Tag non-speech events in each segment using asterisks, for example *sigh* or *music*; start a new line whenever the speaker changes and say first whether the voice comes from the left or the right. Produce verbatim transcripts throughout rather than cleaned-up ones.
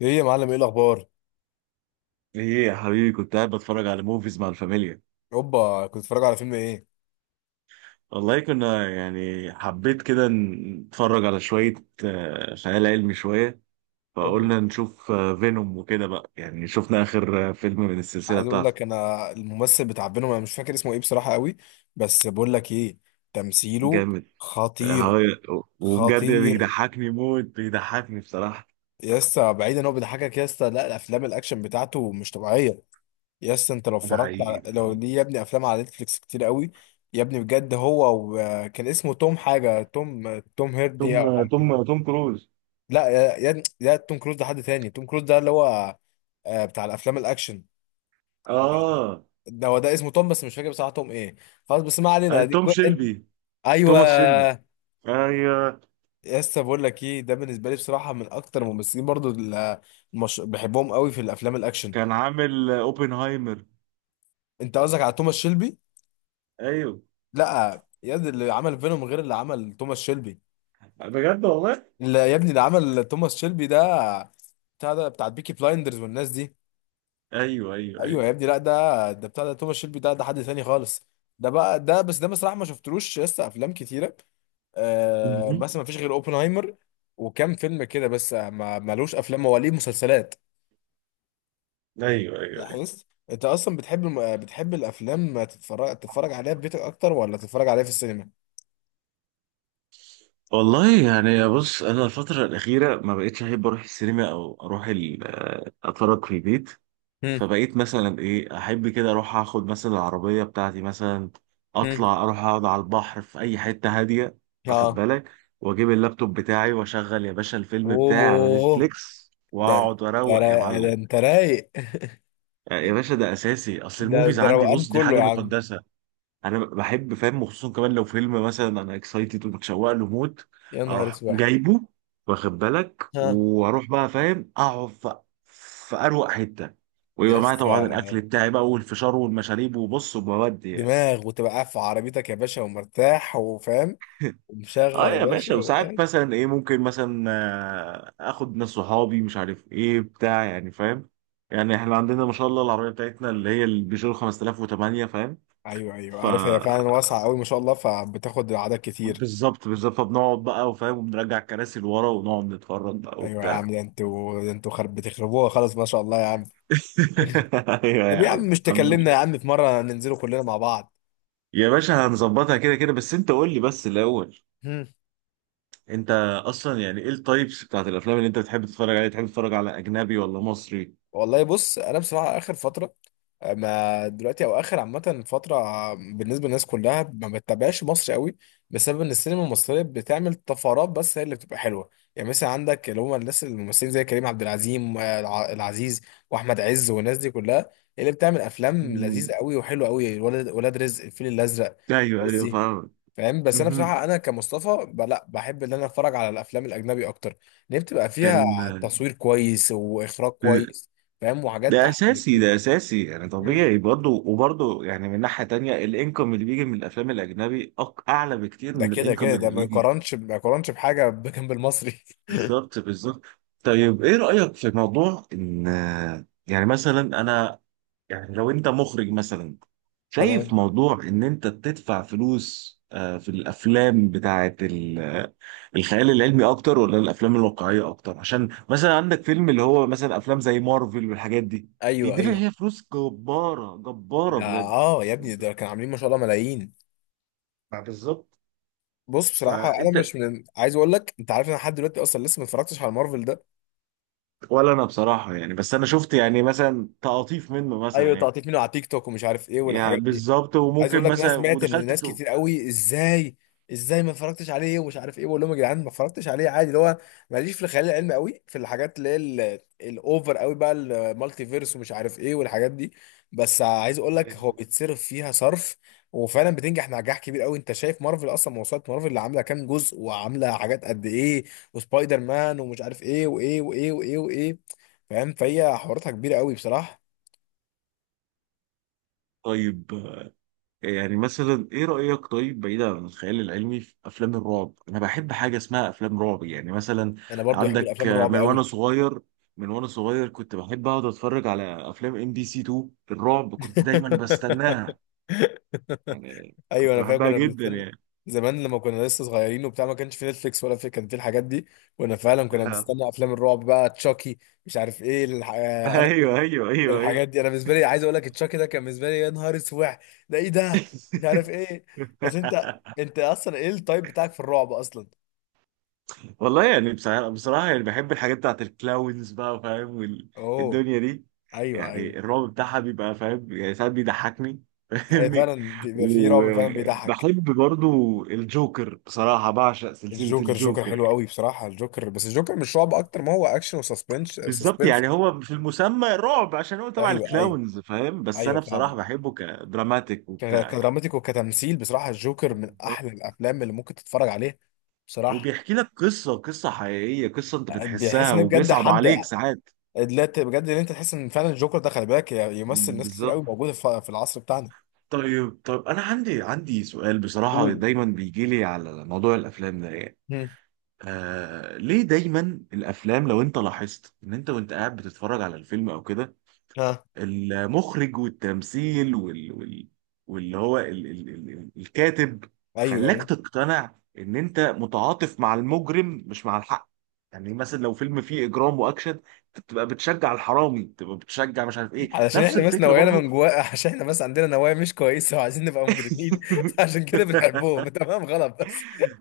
left: ايه يا معلم، ايه الاخبار؟
right: ايه يا حبيبي، كنت قاعد بتفرج على موفيز مع الفاميليا.
left: اوبا، كنت بتتفرج على فيلم ايه؟
right: والله كنا يعني حبيت كده نتفرج على شوية آه، خيال علمي شوية.
left: اوبا،
right: فقلنا نشوف فينوم وكده بقى، يعني شفنا آخر آه، فيلم من السلسلة
left: عايز اقول
right: بتاعته.
left: لك انا الممثل بتاع بينهم انا مش فاكر اسمه ايه بصراحه قوي. بس بقول لك ايه، تمثيله
right: جامد. آه،
left: خطير.
right: هو- وبجد
left: خطير.
right: بيضحكني موت، بيضحكني بصراحة.
left: يا اسطى بعيدا ان هو بيضحكك يا اسطى، لا الافلام الاكشن بتاعته مش طبيعيه. يا اسطى انت لو
right: ده
left: اتفرجت
right: حقيقي،
left: على
right: ده
left: لو
right: حقيقي.
left: ليه يا ابني افلام على نتفليكس كتير قوي. يا ابني بجد هو وكان اسمه توم حاجه، توم توم هيردي او
right: توم
left: حاجه كده.
right: توم توم كروز.
left: لا يا يا- لا توم كروز ده حد تاني، توم كروز ده اللي هو آه، بتاع الافلام الاكشن.
right: اه،
left: ده هو ده، اسمه توم بس مش فاكر بصراحه توم ايه. خلاص بس ما
right: آه،
left: علينا، دي
right: توم
left: كوي انت.
right: شيلبي.
left: ايوه
right: توماس شيلبي. ايوه.
left: يا اسطى، بقول لك ايه، ده بالنسبه لي بصراحه من اكتر الممثلين برضو اللي مش... بحبهم قوي في الافلام الاكشن.
right: كان عامل آه، اوبنهايمر.
left: انت قصدك على توماس شيلبي؟
right: ايوه
left: لا يا، دي اللي عمل فينوم غير اللي عمل توماس شيلبي.
right: بجد والله.
left: اللي يا ابني اللي عمل توماس شيلبي ده بتاع ده، بتاع بيكي بلايندرز والناس دي.
right: ايوه ايوه
left: ايوه
right: ايوه.
left: يا ابني، لا ده ده بتاع ده توماس شيلبي ده، ده حد ثاني خالص. ده بقى ده بس ده بصراحه ما شفتلوش لسه افلام كتيره. آه
right: مهم.
left: مثلا ما فيش غير اوبنهايمر وكام فيلم كده بس، ما ملوش افلام هو، ليه مسلسلات.
right: ايوه ايوه ايوه.
left: لاحظت انت اصلا بتحب الم... بتحب الافلام، تتفرج تتفرج عليها في بيتك اكتر ولا تتفرج عليها في السينما؟
right: والله يعني بص، انا الفتره الاخيره ما بقتش احب اروح السينما، او اروح ال- آه، اتفرج في البيت.
left: هم.
right: فبقيت مثلا ايه، احب كده اروح اخد مثلا العربيه بتاعتي مثلا،
left: هم.
right: اطلع اروح اقعد على البحر في اي حته هاديه، واخد
left: اه.
right: بالك، واجيب اللابتوب بتاعي واشغل يا باشا الفيلم بتاعي على
left: اوه.
right: نتفليكس
left: ده انت،
right: واقعد اروق يا
left: را- ده
right: معلم.
left: انت رايق. *laughs*
right: آه، يا باشا ده اساسي، اصل
left: ده
right: الموفيز
left: ده
right: عندي
left: روقان
right: بص دي
left: كله
right: حاجه
left: يا عم.
right: مقدسه. انا بحب فاهم، وخصوصا كمان لو فيلم مثلا انا اكسايتد ومتشوق له موت،
left: يا نهار
right: اروح
left: اسود.
right: جايبه، واخد بالك،
left: ها.
right: واروح بقى فاهم اقعد في في اروق حته، ويبقى معايا
left: يس.
right: طبعا الاكل بتاعي بقى والفشار والمشاريب، وبص وبودي يعني.
left: دماغ، وتبقى قاعد في عربيتك يا باشا ومرتاح وفاهم،
right: اه
left: ومشغل يا
right: يا باشا،
left: باشا
right: وساعات
left: وقاعد.
right: مثلا ايه، ممكن مثلا آه، اخد ناس صحابي، مش عارف ايه بتاع يعني فاهم. يعني احنا عندنا ما شاء الله العربيه بتاعتنا اللي هي البيجو خمسة آلاف وتمنية فاهم.
left: ايوه ايوه،
right: ف
left: عارف هي فعلا واسعه قوي ما شاء الله، فبتاخد اعداد كتير.
right: بالظبط بالظبط، فبنقعد بقى وفاهم، وبنرجع الكراسي لورا ونقعد نتفرج بقى
left: ايوه يا
right: وبتاع.
left: عم، ده انتوا ده انتوا خرب بتخربوها، خلاص ما شاء الله يا عم. *laughs*
right: *laughs* ايوه
left: طب
right: يا
left: يا
right: عم
left: عم مش
right: الحمد
left: تكلمنا يا
right: لله.
left: عم في مره ننزلوا كلنا مع بعض؟
right: يا باشا هنظبطها كده كده، بس انت قول لي بس الاول، انت اصلا يعني ايه التايبس بتاعت الافلام اللي انت بتحب تتفرج عليها؟ تحب تتفرج على اجنبي ولا مصري؟
left: والله بص انا بصراحه اخر فتره، آه، ما دلوقتي او اخر عامه فتره آه، بالنسبه للناس كلها ما بتتابعش مصر قوي، بسبب ان السينما المصريه بتعمل طفرات بس هي اللي بتبقى حلوه. يعني مثلا عندك اللي هم الناس الممثلين زي كريم عبد العزيز العزيز، واحمد عز والناس دي كلها، هي اللي بتعمل افلام لذيذه
right: مم.
left: قوي وحلوه قوي، ولاد ولاد رزق، الفيل الازرق.
right: ايوه
left: الناس
right: ايوه
left: دي،
right: فاهم.
left: فاهم؟ بس انا
right: مهم.
left: بصراحه انا كمصطفى ب- لا بحب ان انا اتفرج على الافلام الاجنبي اكتر، لان بتبقى فيها
right: كان
left: تصوير كويس واخراج كويس، فاهم، وحاجات
right: ده
left: احسن
right: اساسي،
left: بكتير.
right: ده اساسي، يعني
left: مم.
right: طبيعي برضه. وبرضه يعني من ناحيه تانية، الانكم اللي بيجي من الافلام الاجنبي أق- اعلى بكتير
left: ده
right: من
left: كده كده،
right: الانكم
left: ده
right: اللي
left: ما
right: بيجي.
left: يقارنش ما يقارنش بحاجه بجنب المصري.
right: بالظبط بالظبط. طيب ايه رأيك في موضوع ان آه، يعني مثلا انا، يعني لو انت مخرج مثلا،
left: *laughs*
right: شايف
left: تمام.
right: موضوع ان انت تدفع فلوس آه، في الافلام بتاعت ال- آه، الخيال العلمي اكتر، ولا الافلام الواقعية اكتر؟ عشان مثلا عندك فيلم اللي هو مثلا افلام زي مارفل والحاجات دي
left: ايوه
right: بيدفع
left: ايوه.
right: فيها فلوس جبارة، جبارة
left: ده
right: بجد.
left: اه يا ابني،
right: فهمت؟
left: ده كانوا عاملين ما شاء الله ملايين.
right: ما بالظبط.
left: بص بصراحه انا
right: فانت،
left: مش من، عايز اقول لك انت عارف، انا لحد دلوقتي اصلا لسه ما اتفرجتش على مارفل ده.
right: ولا انا بصراحة يعني، بس انا شفت يعني مثلا تقاطيف منه مثلا،
left: ايوه،
right: يعني
left: تقطيع منه على تيك توك ومش عارف ايه
right: يعني
left: والحاجات دي.
right: بالظبط،
left: عايز اقول
right: وممكن
left: لك، ناس،
right: مثلا
left: سمعت ان
right: ودخلت
left: ناس
right: في.
left: كتير قوي، ازاي ازاي ما اتفرجتش عليه ومش عارف ايه، بقول لهم يا جدعان ما اتفرجتش عليه عادي. اللي هو ماليش في الخيال العلمي قوي، في الحاجات اللي هي ال- الاوفر قوي بقى، المالتي فيرس ومش عارف ايه والحاجات دي. بس عايز اقول لك هو بيتصرف فيها صرف، وفعلا بتنجح نجاح كبير قوي. انت شايف مارفل اصلا، موسوعه مارفل اللي عامله كام جزء وعامله حاجات قد ايه، وسبايدر مان ومش عارف ايه، وايه وايه وايه وايه. فاهم، فهي حواراتها كبيره قوي بصراحه.
right: طيب آه، يعني مثلا ايه رأيك، طيب بعيدا عن الخيال العلمي، في افلام الرعب انا بحب حاجة اسمها افلام رعب، يعني مثلا
left: انا برضو بحب
right: عندك
left: الافلام
right: آه،
left: الرعب
right: من وانا
left: قوي.
right: صغير، من وانا صغير كنت بحب اقعد اتفرج على افلام ام بي سي اتنين الرعب، كنت دايما
left: *laughs*
right: بستناها يعني،
left: ايوه
right: كنت
left: انا فاكر
right: بحبها
left: كنا
right: جدا
left: بنستنى
right: يعني.
left: زمان، لما كنا لسه صغيرين وبتاع، ما كانش في نتفليكس ولا في، كان في الحاجات دي. وانا فعلا كنا
right: *laughs*
left: بنستنى افلام الرعب بقى، تشاكي مش عارف ايه الح... آه، انا
right: ايوه ايوه ايوه ايوه.
left: الحاجات دي، انا بالنسبه لي عايز اقول لك تشاكي ده كان بالنسبه لي يا نهار اسود. ده ايه ده، مش عارف ايه. بس انت
right: *laughs*
left: انت اصلا ايه التايب بتاعك في الرعب اصلا؟
right: والله يعني بصراحة, بصراحة يعني بحب الحاجات بتاعت الكلاونز بقى فاهم،
left: اوه.
right: والدنيا دي.
left: ايوه ايوه.
right: يعني الرعب بتاعها بيبقى فاهم يعني، ساعات بيضحكني *laughs*
left: هي
right: فاهمني.
left: فعلا بيبقى في رعب فعلا بيضحك.
right: وبحب برضو الجوكر، بصراحة بعشق سلسلة
left: الجوكر، الجوكر حلو
right: الجوكر.
left: قوي بصراحة الجوكر، بس الجوكر مش رعب، أكتر ما هو أكشن وسسبنس،
right: بالظبط،
left: سسبنس.
right: يعني هو في المسمى رعب عشان هو تبع
left: أيوه أيوه
right: الكلاونز فاهم، بس
left: أيوه،
right: أنا بصراحة
left: فاهمك.
right: بحبه كدراماتيك
left: ك-
right: وبتاع يعني.
left: كدراماتيك وكتمثيل، بصراحة الجوكر من أحلى
right: بالظبط.
left: الأفلام اللي ممكن تتفرج عليها بصراحة.
right: وبيحكي لك قصة، قصة حقيقية، قصة أنت
left: بيحس
right: بتحسها
left: إن هي بجد
right: وبيصعب
left: حد.
right: عليك ساعات.
left: لا ت- بجد إن أنت تحس إن فعلا الجوكر ده، خلي بالك، ي- يمثل
right: مم،
left: ناس كتير
right: بالظبط.
left: قوي موجودة في في العصر بتاعنا.
right: طيب طيب انا عندي عندي سؤال بصراحه
left: قول.
right: دايما بيجي لي على موضوع الافلام ده يعني.
left: هم.
right: آه ليه دايما الافلام، لو انت لاحظت، ان انت وانت قاعد بتتفرج على الفيلم او كده،
left: ها.
right: المخرج والتمثيل وال وال واللي هو ال ال ال ال- الكاتب
left: ايوه
right: خلاك
left: ايوه،
right: تقتنع ان انت متعاطف مع المجرم مش مع الحق؟ يعني مثلا لو فيلم فيه اجرام واكشن، تبقى بتشجع الحرامي، تبقى بتشجع مش عارف ايه.
left: علشان
right: نفس
left: احنا بس
right: الفكره
left: نوايانا
right: برضو.
left: من جوا. عشان احنا بس عندنا نوايا مش كويسه وعايزين نبقى مجرمين. *laughs* فعشان كده
right: *laughs*
left: بنحبهم. *laughs* تمام غلط.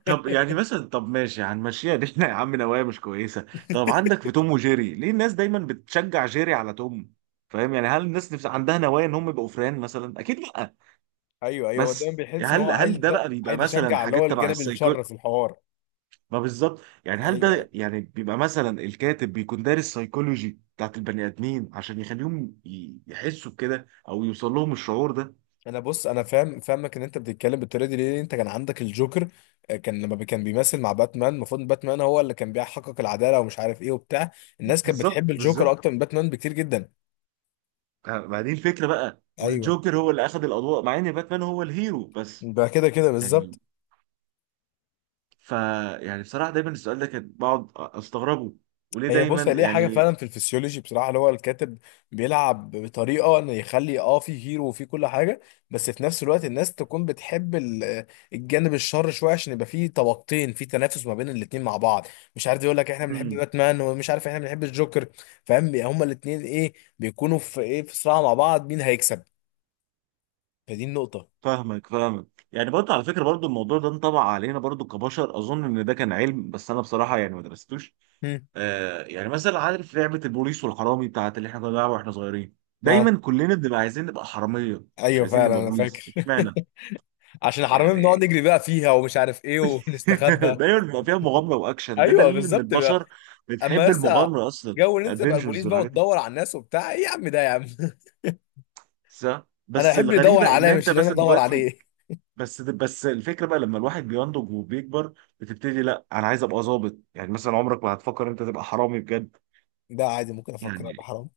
right: طب يعني مثلا، طب ماشي هنمشيها دي، *laughs* احنا يا عم نوايا مش كويسه. طب عندك في توم وجيري، ليه الناس دايما بتشجع جيري على توم؟ فاهم يعني، هل الناس نفس عندها نوايا ان هم يبقوا فران مثلا؟ اكيد لا.
left: ايوه ايوه، هو دايما
right: بس
left: بيحس ان هو
right: هل
left: عايز،
right: هل ده بقى بيبقى
left: عايز
right: مثلا
left: يشجع اللي هو
right: حاجات تبع
left: الجانب
right: السايكو؟
left: الشر في الحوار.
right: ما بالظبط، يعني هل
left: ايوه.
right: ده يعني بيبقى مثلا الكاتب بيكون دارس سايكولوجي بتاعت البني ادمين عشان يخليهم ي- يحسوا بكده، او يوصل لهم الشعور ده؟
left: انا بص انا فاهم، فاهمك ان انت بتتكلم بالطريقه دي ليه، انت كان عندك الجوكر آه، كان لما بي- كان بيمثل مع باتمان، المفروض إن باتمان هو اللي كان بيحقق العداله ومش عارف ايه وبتاع، الناس كانت بتحب
right: بالظبط
left: الجوكر
right: بالظبط.
left: اكتر من باتمان بكتير جدا.
right: آه، ما دي الفكره بقى،
left: ايوه،
right: والجوكر هو اللي اخذ الاضواء مع ان باتمان هو الهيرو بس.
left: ده كده كده
right: يعني،
left: بالظبط.
right: ف يعني بصراحة دايما السؤال ده كان بقعد استغربه، وليه
left: هي
right: دايما
left: بص، هي ليها حاجه
right: يعني.
left: فعلا في الفسيولوجي بصراحه، اللي هو الكاتب بيلعب بطريقه انه يخلي اه في هيرو وفي كل حاجه، بس في نفس الوقت الناس تكون بتحب ال- الجانب الشر شويه، عشان يبقى في طبقتين في تنافس ما بين الاتنين مع بعض. مش عارف، يقول لك احنا بنحب
right: امم،
left: باتمان ومش عارف احنا بنحب الجوكر. فاهم، هما الاتنين ايه، بيكونوا في ايه، في صراع مع بعض، مين هيكسب. فدي النقطه.
right: فاهمك فاهمك، يعني برضه على فكرة برضه الموضوع ده انطبع علينا برضه كبشر. اظن ان ده كان علم، بس انا بصراحة يعني ما درستوش.
left: هم.
right: آه يعني مثلا، عارف لعبة البوليس والحرامي بتاعت اللي احنا كنا بنلعبها واحنا صغيرين؟
left: اه.
right: دايما كلنا بنبقى عايزين نبقى حرامية، مش
left: ايوه
right: عايزين
left: فعلا،
right: نبقى
left: انا
right: بوليس،
left: فاكر.
right: اشمعنى؟
left: *laughs* عشان حرامي بنقعد
right: يعني
left: نجري بقى فيها ومش عارف ايه،
right: *laughs*
left: ونستخبى.
right: دايما بيبقى فيها مغامرة واكشن، ده
left: ايوه
right: دليل ان
left: بالظبط.
right: البشر
left: اما
right: بتحب
left: لسه
right: المغامرة اصلا.
left: جو ان انت تبقى البوليس
right: الادفنتشرز
left: بقى
right: والحاجات.
left: وتدور على الناس وبتاع، ايه يا عم ده يا عم. *laughs*
right: صح.
left: انا
right: بس
left: احب اللي يدور
right: الغريبه ان
left: عليا
right: انت
left: مش ان انا
right: مثلا
left: ادور
right: دلوقتي،
left: عليه. *laughs*
right: بس بس الفكره بقى لما الواحد بينضج وبيكبر، بتبتدي لا انا عايز ابقى ظابط. يعني مثلا عمرك ما هتفكر انت تبقى حرامي بجد.
left: ده عادي ممكن افكر
right: يعني
left: ابقى حرام.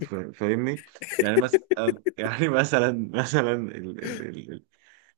right: فا- فاهمني، يعني مثلا، يعني *laughs* مثلا مثلا ال ال ال ال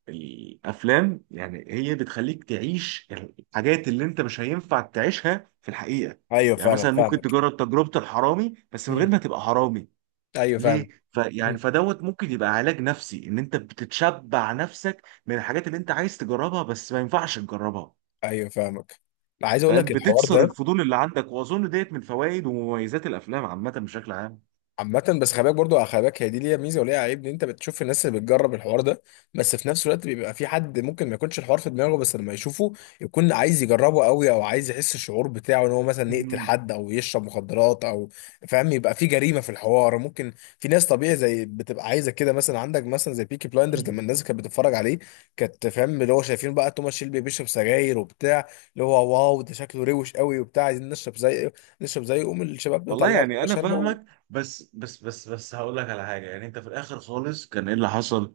right: الافلام، يعني هي بتخليك تعيش الحاجات اللي انت مش هينفع تعيشها في الحقيقه.
left: ايوه
right: يعني
left: فعلا،
right: مثلا ممكن
left: فاهمك.
right: تجرب تجربه الحرامي بس من غير
left: مم.
right: ما تبقى حرامي.
left: ايوه فعلا.
right: ليه؟ فيعني
left: مم.
right: فدوت ممكن يبقى علاج نفسي ان انت بتتشبع نفسك من الحاجات اللي انت عايز تجربها بس ما ينفعش تجربها.
left: ايوه فاهمك. عايز اقول
right: فاهم،
left: لك الحوار
right: بتكسر
left: ده
right: الفضول اللي عندك، واظن ديت من فوائد ومميزات الافلام عامه بشكل عام.
left: عامة، بس خلي بالك برضه، خلي بالك هي دي ليها ميزة وليها عيب، ان انت بتشوف الناس اللي بتجرب الحوار ده، بس في نفس الوقت بيبقى في حد ممكن ما يكونش الحوار في دماغه، بس لما يشوفه يكون عايز يجربه قوي، او عايز يحس الشعور بتاعه، ان هو مثلا يقتل
right: مم.
left: حد او يشرب مخدرات او، فاهم، يبقى في جريمة في الحوار، ممكن. في ناس طبيعي زي، بتبقى عايزة كده، مثلا عندك مثلا زي بيكي بلايندرز لما الناس كانت بتتفرج عليه، كانت فاهم اللي هو شايفين بقى توماس شيلبي بيشرب سجاير وبتاع، اللي هو واو ده شكله روش قوي وبتاع، عايزين نشرب زي، نشرب زي، قوم الشباب
right: والله
left: نطلعه
right: يعني انا
left: شاربه و...
right: فاهمك. بس بس بس بس هقول لك على حاجه، يعني انت في الاخر خالص كان ايه اللي حصل؟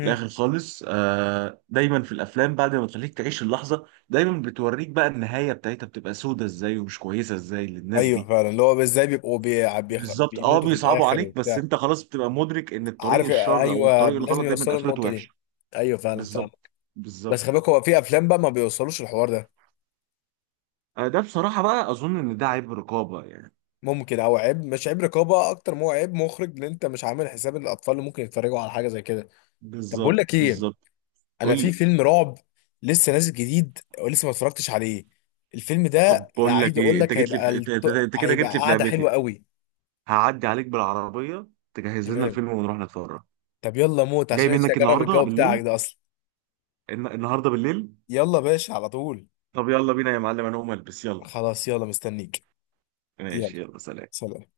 right: في الاخر خالص آه دايما في الافلام بعد ما تخليك تعيش اللحظه، دايما بتوريك بقى النهايه بتاعتها بتبقى سودة ازاي ومش كويسه ازاي للناس
left: ايوه
right: دي.
left: فعلا، اللي هو ازاي بيبقوا بي... بيخ...
right: بالظبط، اه
left: بيموتوا في
right: بيصعبوا
left: الاخر
right: عليك، بس
left: وبتاع.
right: انت خلاص بتبقى مدرك ان الطريق
left: عارف،
right: الشر او
left: ايوه
right: الطريق
left: لازم
right: الغلط دايما
left: يوصلوا
right: اخرته
left: النقطه دي.
right: وحشه.
left: ايوه فعلا فعلا.
right: بالظبط
left: بس
right: بالظبط.
left: خلي بالك هو في افلام بقى ما بيوصلوش الحوار ده.
right: آه، ده بصراحه بقى اظن ان ده عيب رقابه يعني.
left: ممكن، او عيب، مش عيب رقابه اكتر ما هو عيب مخرج، ان انت مش عامل حساب الاطفال اللي ممكن يتفرجوا على حاجه زي كده. طب بقول
right: بالظبط
left: لك ايه،
right: بالظبط.
left: انا
right: قول
left: في
right: لي.
left: فيلم رعب لسه نازل جديد ولسه ما اتفرجتش عليه، الفيلم
right: طب
left: ده انا
right: بقول لك
left: عايز اقول
right: ايه، انت
left: لك
right: جيت لي
left: هيبقى
right: في... انت انت-
left: الط...
right: انت كده
left: هيبقى
right: جيت لي في
left: قعده
right: لعبتي.
left: حلوه قوي.
right: هعدي عليك بالعربيه، تجهز لنا
left: تمام.
right: الفيلم ونروح نتفرج.
left: طب يلا موت
right: جاي
left: عشان نفسي
right: منك
left: اجرب
right: النهارده
left: الجو بتاعك
right: بالليل.
left: ده اصلا.
right: الن- النهارده بالليل.
left: يلا باشا على طول.
right: طب يلا بينا يا معلم، انا هقوم البس يلا.
left: خلاص يلا مستنيك. يلا.
right: ماشي يلا، سلام.
left: سلام.